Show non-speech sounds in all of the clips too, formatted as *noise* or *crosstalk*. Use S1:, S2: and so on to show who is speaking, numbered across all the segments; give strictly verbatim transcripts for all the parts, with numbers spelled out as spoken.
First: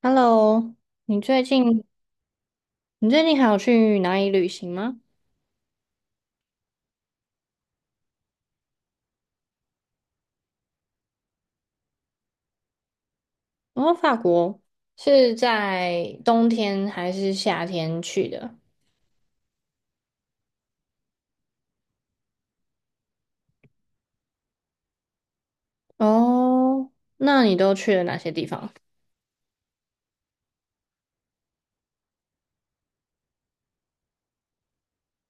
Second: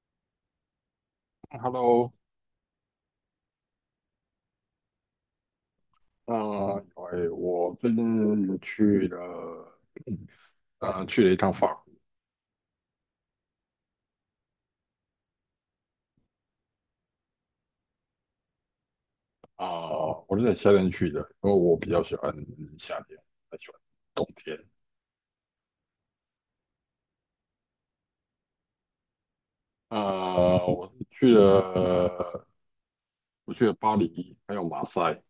S1: Hello，你最近
S2: Hello。
S1: 你最近还有去哪里旅行吗？
S2: 呃，哎我最近去了，呃，去了一趟法国。
S1: 哦，法国是在冬天还是夏天去的？
S2: 啊、我是在夏天去的，因为我比较喜欢夏天，不太喜欢冬天。
S1: 哦，那你都去了哪些地方？
S2: 啊、我是去了，我去了巴黎，还有马赛。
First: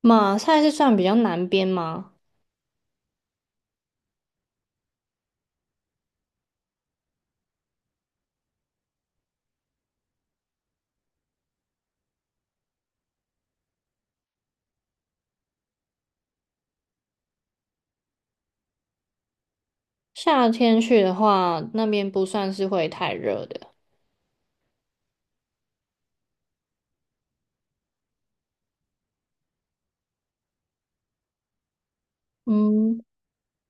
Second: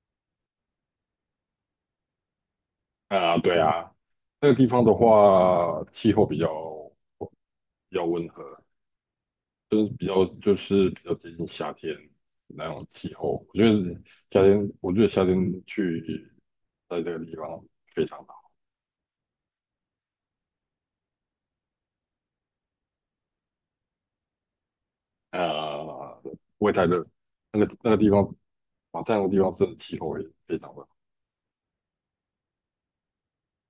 S1: 马赛是算比较南边吗？
S2: 啊、对啊，那个地方的话，气候比较比较温和，就是比较就是比较接近夏天那种气候。我觉得夏天，我觉得夏天去在这个地方非常好。
S1: 夏天去的话，那边不算是会太热的。
S2: 呃，不会太热。那个那个地方，马赛那个地方的气候也非常的
S1: 嗯，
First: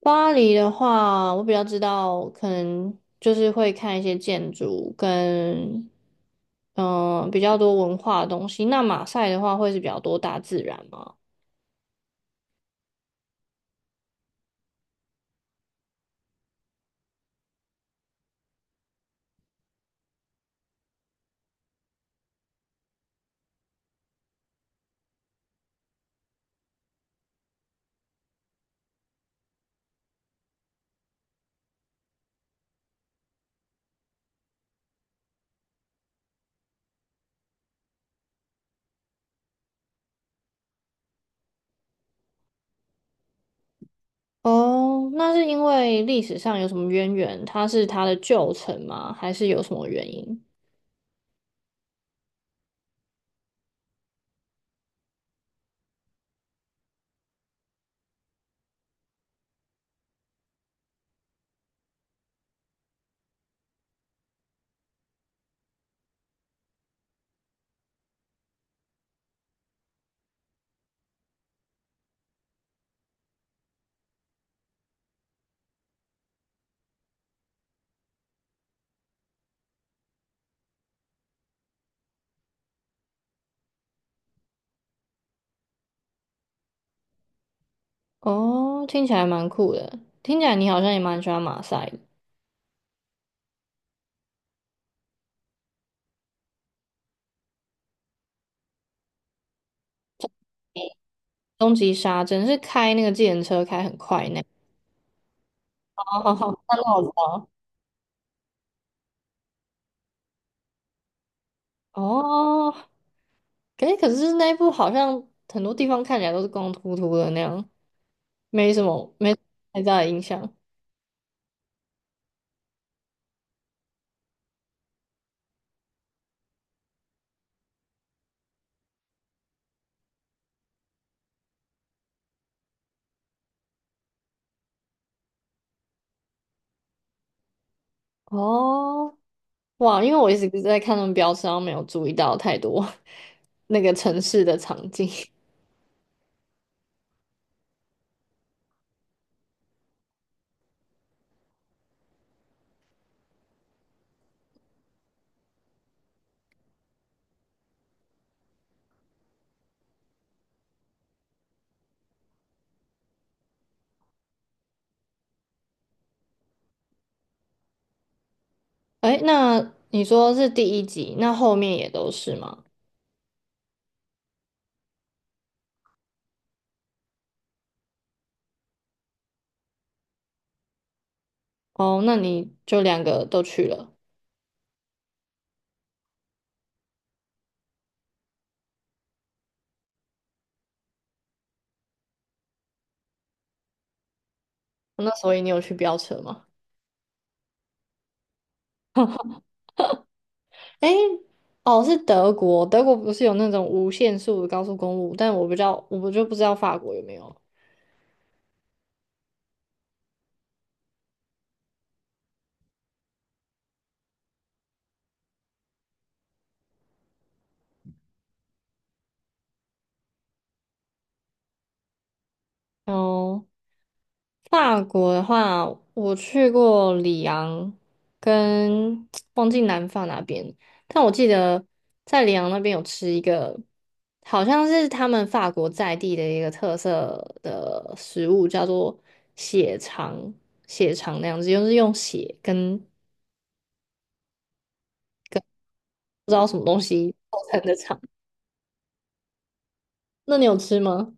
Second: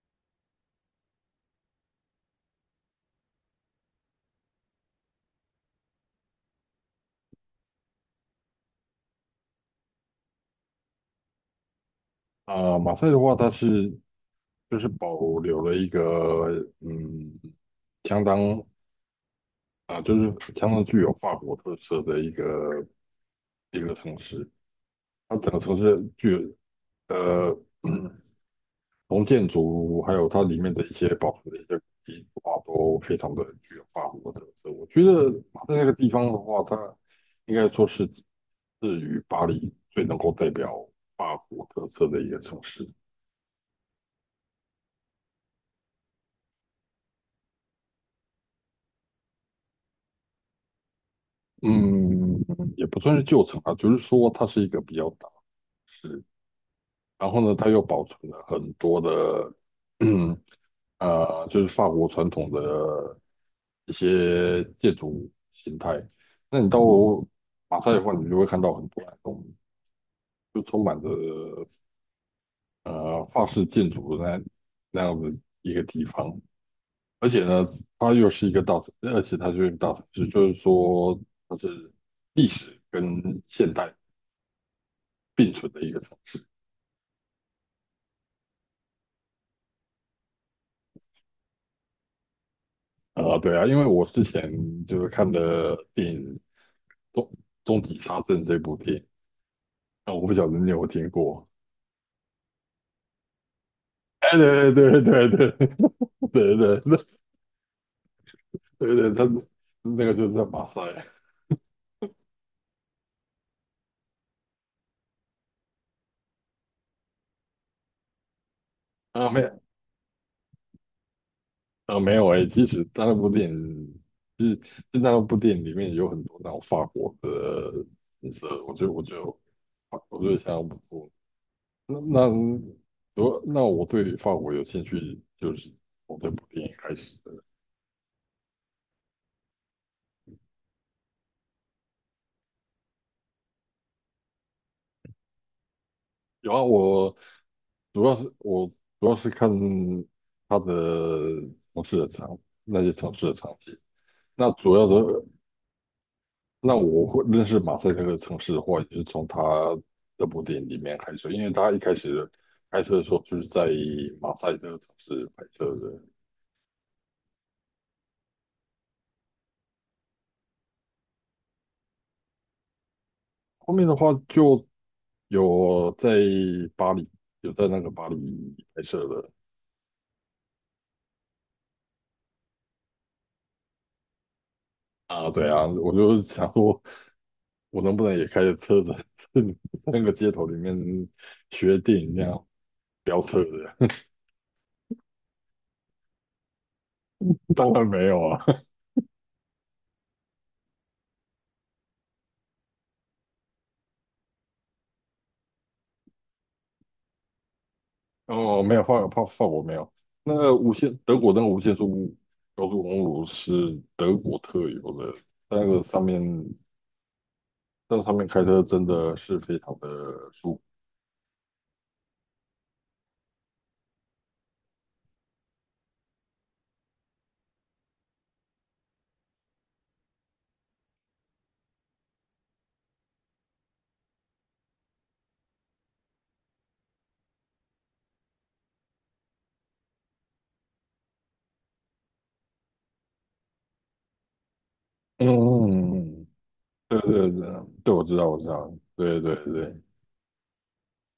S1: 巴黎的话，我比较知道，可能就是会看一些建筑跟嗯、比较多文化的东西。那马赛的话会是比较多大自然吗？
S2: 好。啊、马赛的话，它是就是保留了一个，嗯，相当，啊、就是相当具有法国特色的一个一个城市。它整个城市具有呃 *clears throat* 从建筑还有它里面的一些保存的一些古迹的话，都非常的具有法国特色。我觉得它在那个地方的话，它应该说是至于巴黎最能够代表法国特色的一个城市。
S1: 哦，那是因为历史上有什么渊源？它是它的旧城吗？还是有什么原因？
S2: 嗯，也不算是旧城啊，就是说它是一个比较大的市，然后呢，它又保存了很多的。*clears throat* 嗯。呃，就是法国传统的一些建筑形态。那你到马赛的话，你就会看到很多那种就充满着呃法式建筑的那那样的一个地方。而且呢，它又是一个大城，而且它就是一个大城市，就是说它是历史跟现代并存的一个城市。
S1: 哦，听起来蛮酷的。听起来你好像也蛮喜欢马赛的。
S2: 啊、对啊，因为我之前就是看的电影《终终极杀阵》这部电影，那我不晓得你有没有听过。
S1: 终极杀阵是开那个自程车开很快
S2: 哎，*laughs*
S1: 那。
S2: 对对对对对
S1: 哦，
S2: 对。
S1: 那
S2: 对
S1: 那我
S2: 对
S1: 知道。
S2: 对。对，他那个就是在马赛。
S1: 哦，可是可是那一部好像很多地方看起来都是光秃秃的那样，没什么
S2: 啊，
S1: 没
S2: 没
S1: 太大的印象。
S2: 啊没有诶。其实他那部电影，其实就那部电影里面有很多那种法国的景色，我觉得我觉得我觉得相当不错。那那我那我对法国有兴趣，就是从这部电影开始的。
S1: 哦，哇，因为我一直在看他们标识，然后没有注意到太多 *laughs* 那个城市的场景。
S2: 有啊，我主要是我主要是看他的城市的场，那些城市的场景。那主要的那我会认识马赛克的城市的话，也是从他这部电影里面开始，因为他一开始拍摄的时候就是在马赛克城市拍摄的，
S1: *laughs* 哎，那你说是第一集，那后面也都是吗？
S2: 后面的话就有在巴黎，有在那个巴黎拍摄的。
S1: 哦，那你就两个都去了，
S2: 啊，对啊，我就想说，我能不能也开着车子 *laughs* 在那个街头里面学电影那样飙车的？
S1: 那所以你有去飙车吗？
S2: *laughs* 当然没有啊。
S1: 哎，哦，是德国，德国不是有那种无限速的高速公路，但我不知道，我就不知道法国有没有。
S2: 哦，没有，法法法国没有。那个无限德国那个无限速高速公路是德国特有的，在那个上面，在上面开车真的是非常的舒服。
S1: 哦。法国的话，我去过里昂跟 *tsk* 忘记南法那边，但我记得在里昂那边有吃一个，好像是他们法国在地的一个特色的食物，叫做血肠，血肠那样子，就是用血跟
S2: 嗯，对对
S1: 构
S2: 对。
S1: 成的
S2: 对，
S1: 肠。
S2: 我知道，我知道，对对对。
S1: 那你有吃吗？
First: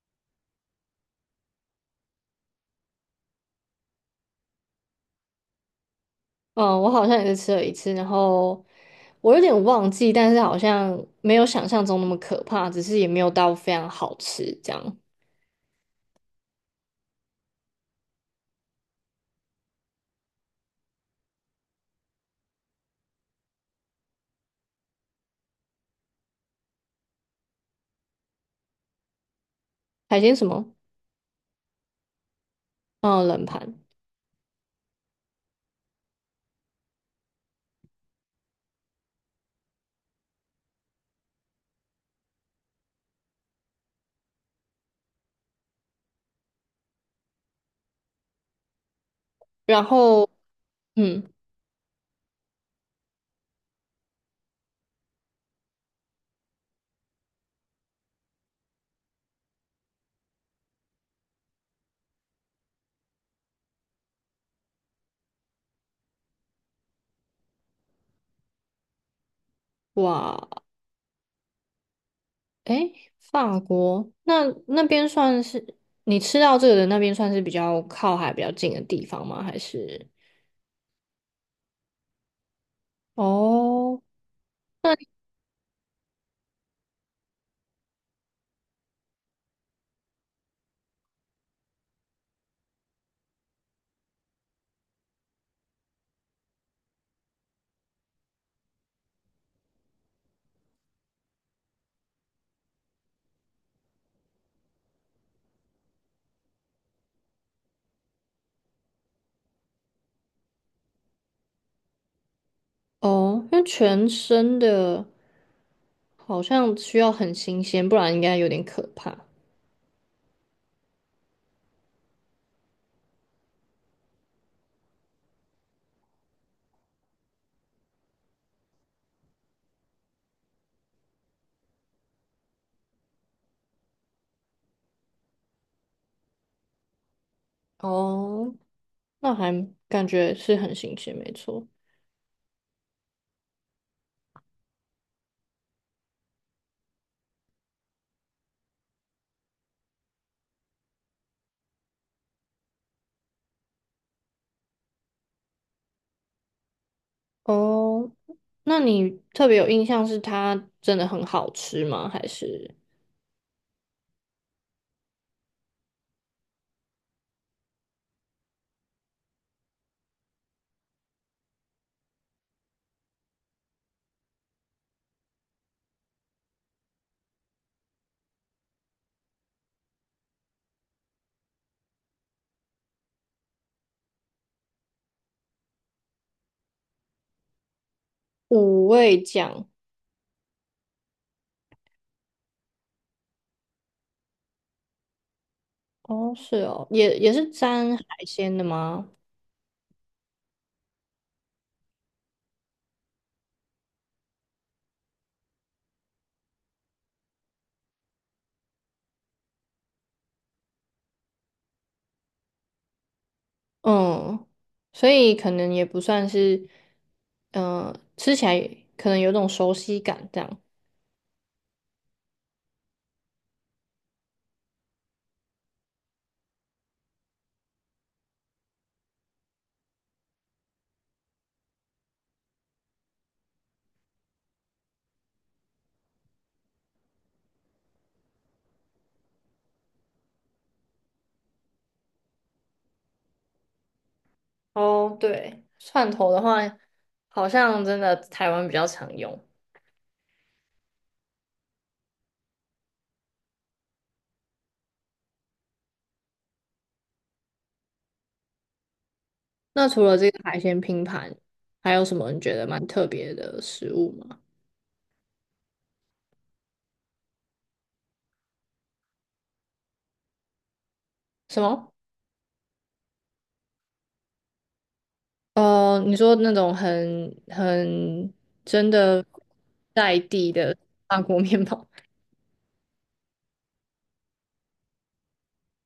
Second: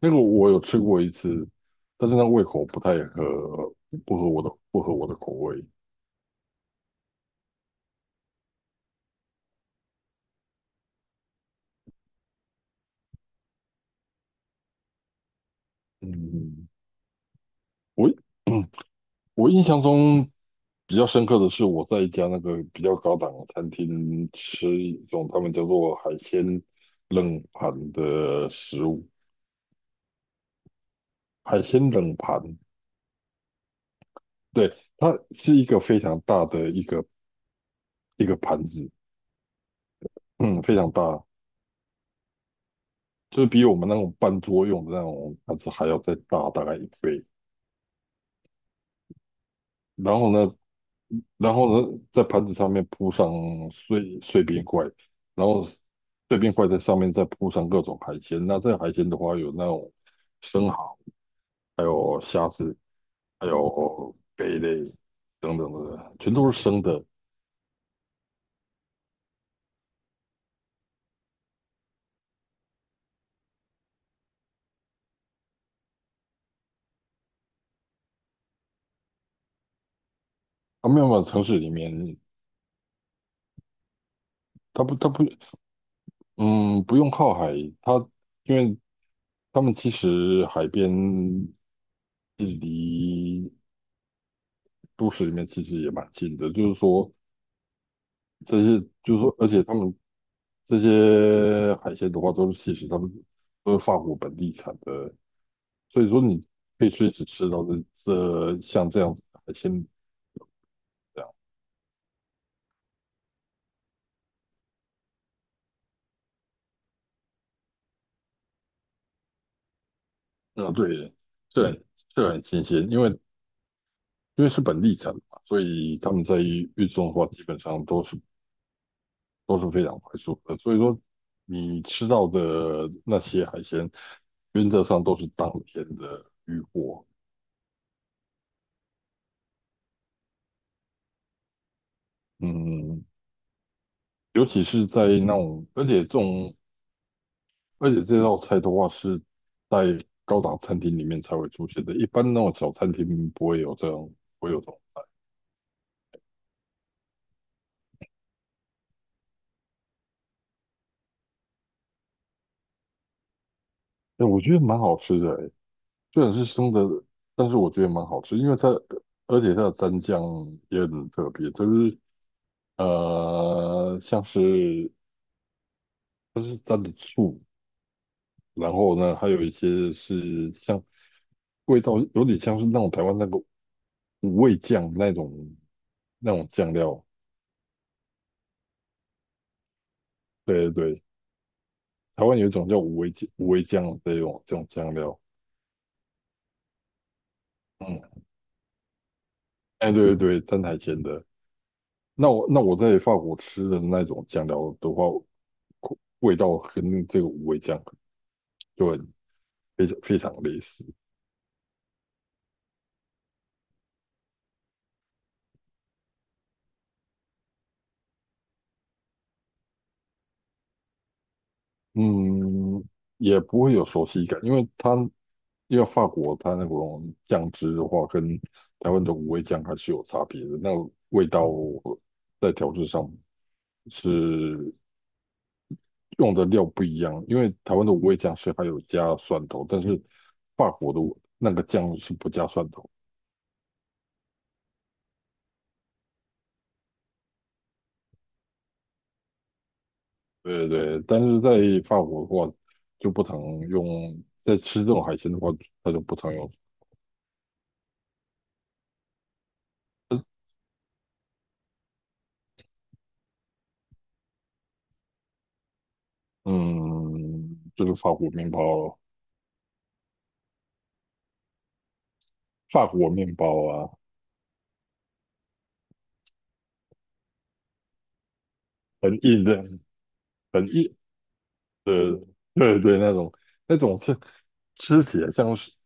S2: 那个我有吃过一次，但是那胃口不太合，不合我的，不合我的口味。
S1: 嗯，我好像也是吃了一次，然后我有点忘记，但是好像没有想象中那么可怕，只是也没有到非常好吃这样。
S2: 嗯，我 *coughs* *clears throat* 我印象中比较深刻的是，我在一家那个比较高档的餐厅吃一种他们叫做海鲜冷盘的食物。
S1: 海鲜什么？
S2: 海鲜冷盘，
S1: 嗯，冷盘。
S2: 对，它是一个非常大的一个一个盘子，嗯，非常大，就是比我们那种半桌用的那种盘子还要再大大概一倍。
S1: 然
S2: 然
S1: 后，
S2: 后呢，
S1: 嗯，
S2: 然后呢，在盘子上面铺上碎碎冰块，然后碎冰块在上面再铺上各种海鲜。那这个海鲜的话，有那种。生蚝。还有虾子，还有贝类等等的，全都是生的。
S1: 哇，诶，法国那那边算是你吃到这个的那边算是比较靠海比较近的地方吗？还是？
S2: 阿办法城市里面，
S1: 哦
S2: 它不，它不，嗯，不用靠海，它因为他们其实海边距离都市里面其实也蛮近的，就是说这些，就是说，而且他们这些海鲜的话，都是其实他们都是法国本地产的，所以说你可以随时吃到这这像这样子的海鲜。
S1: 哦，因为全生的好像需要很新鲜，不然应该有点可怕。
S2: 嗯，对，这很这很新鲜，因为因为是本地产嘛，所以他们在运运送的话，基本上都是都是非常快速的。所以说，你吃到的那些海鲜，原则上都是当天的渔获。
S1: 哦，那还感觉是很新鲜，没错。
S2: 嗯，尤其是在那种，而且这种，而且这道菜的话是在高档餐厅里面才会出现的，一般那种小餐厅不会有这种，不会有这种菜。
S1: 哦，那你特别有印象是它真的很好吃吗？还是
S2: 哎，我觉得蛮好吃的，虽然是生的，但是我觉得蛮好吃，因为它而且它的蘸酱也很特别，就是呃像是它是蘸的醋，然后呢还有一些是像味道有点像是那种台湾那个五味酱那种那种酱料。
S1: 五味酱？
S2: 对对对，台湾有一种叫五味酱五味酱这种这种酱料。
S1: 哦，是哦，也也是沾海
S2: 嗯，
S1: 鲜的吗？
S2: 哎对对对，蘸海鲜的。那我那我在法国吃的那种酱料的话，味道跟这个五味酱。就很。非常非常类似。
S1: 嗯，所以可能也不算是，嗯、吃起来可能有种熟悉感这样。
S2: 嗯，也不会有熟悉感，因为它因为法国它那种酱汁的话，跟台湾的五味酱还是有差别的，那味道在调制上是用的料不一样，因为台湾的五味酱是还有加蒜头，但是法国的那个酱是不加蒜头。
S1: 哦，对，蒜头的话，好像真的台湾比较常用。
S2: 对对，但是在法国的话就不常用，在吃这种海鲜的话，它就不常用。
S1: 那除了这个海鲜拼盘，还有什么你觉得蛮特别的食物吗？
S2: 嗯，就是法国面包。
S1: 什么？
S2: 法国面包啊，
S1: 呃，你说那种很很真
S2: 很
S1: 的
S2: 硬的，
S1: 在地
S2: 很
S1: 的
S2: 硬
S1: *laughs* 法国面包？
S2: 的，对对，那种那种是吃起来像是怎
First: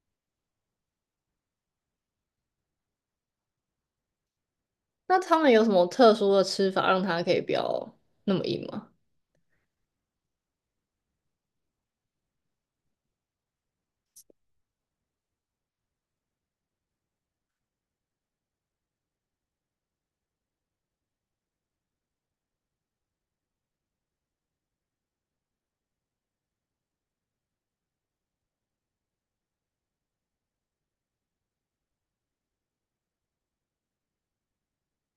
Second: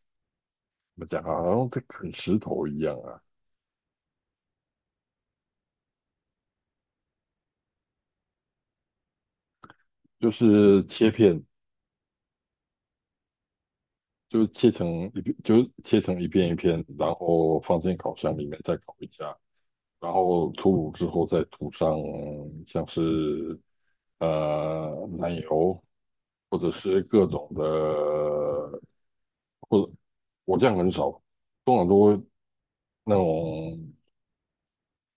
S2: 么讲啊，好像在啃石头一样啊，
S1: 那他们有什么特殊的吃法让它可以不要那么硬吗？
S2: 就是切片，就是切成一片，就是切成一片一片，然后放进烤箱里面再烤一下，然后出炉之后再涂上像是呃奶油或者是各种的，或者我酱很少，通常都会那种。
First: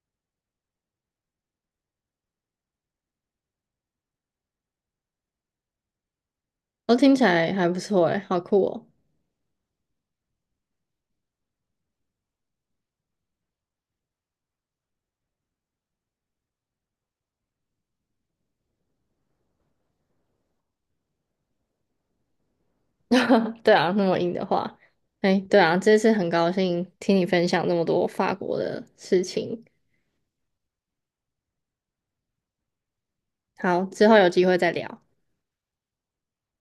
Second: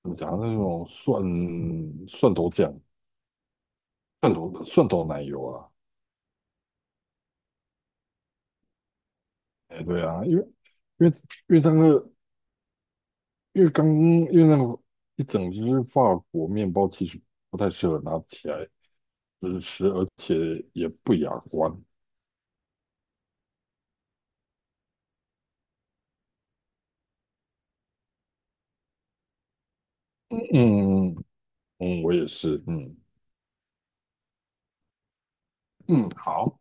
S2: 怎么讲？那种蒜蒜头酱、蒜头蒜头奶油啊。
S1: 哦，听起来还不错诶，好酷哦。
S2: 哎，对啊，因为因为因为那个因为刚因为那个一整只法国面包其实不太适合拿起来就是吃，而且也不雅观。
S1: *laughs* 对啊，那么硬的话，哎，对啊，这次很高兴听你分享那么多法国的事情。
S2: 嗯。嗯。嗯，我也是。嗯。
S1: 好，之后有机会再聊。
S2: 嗯，好。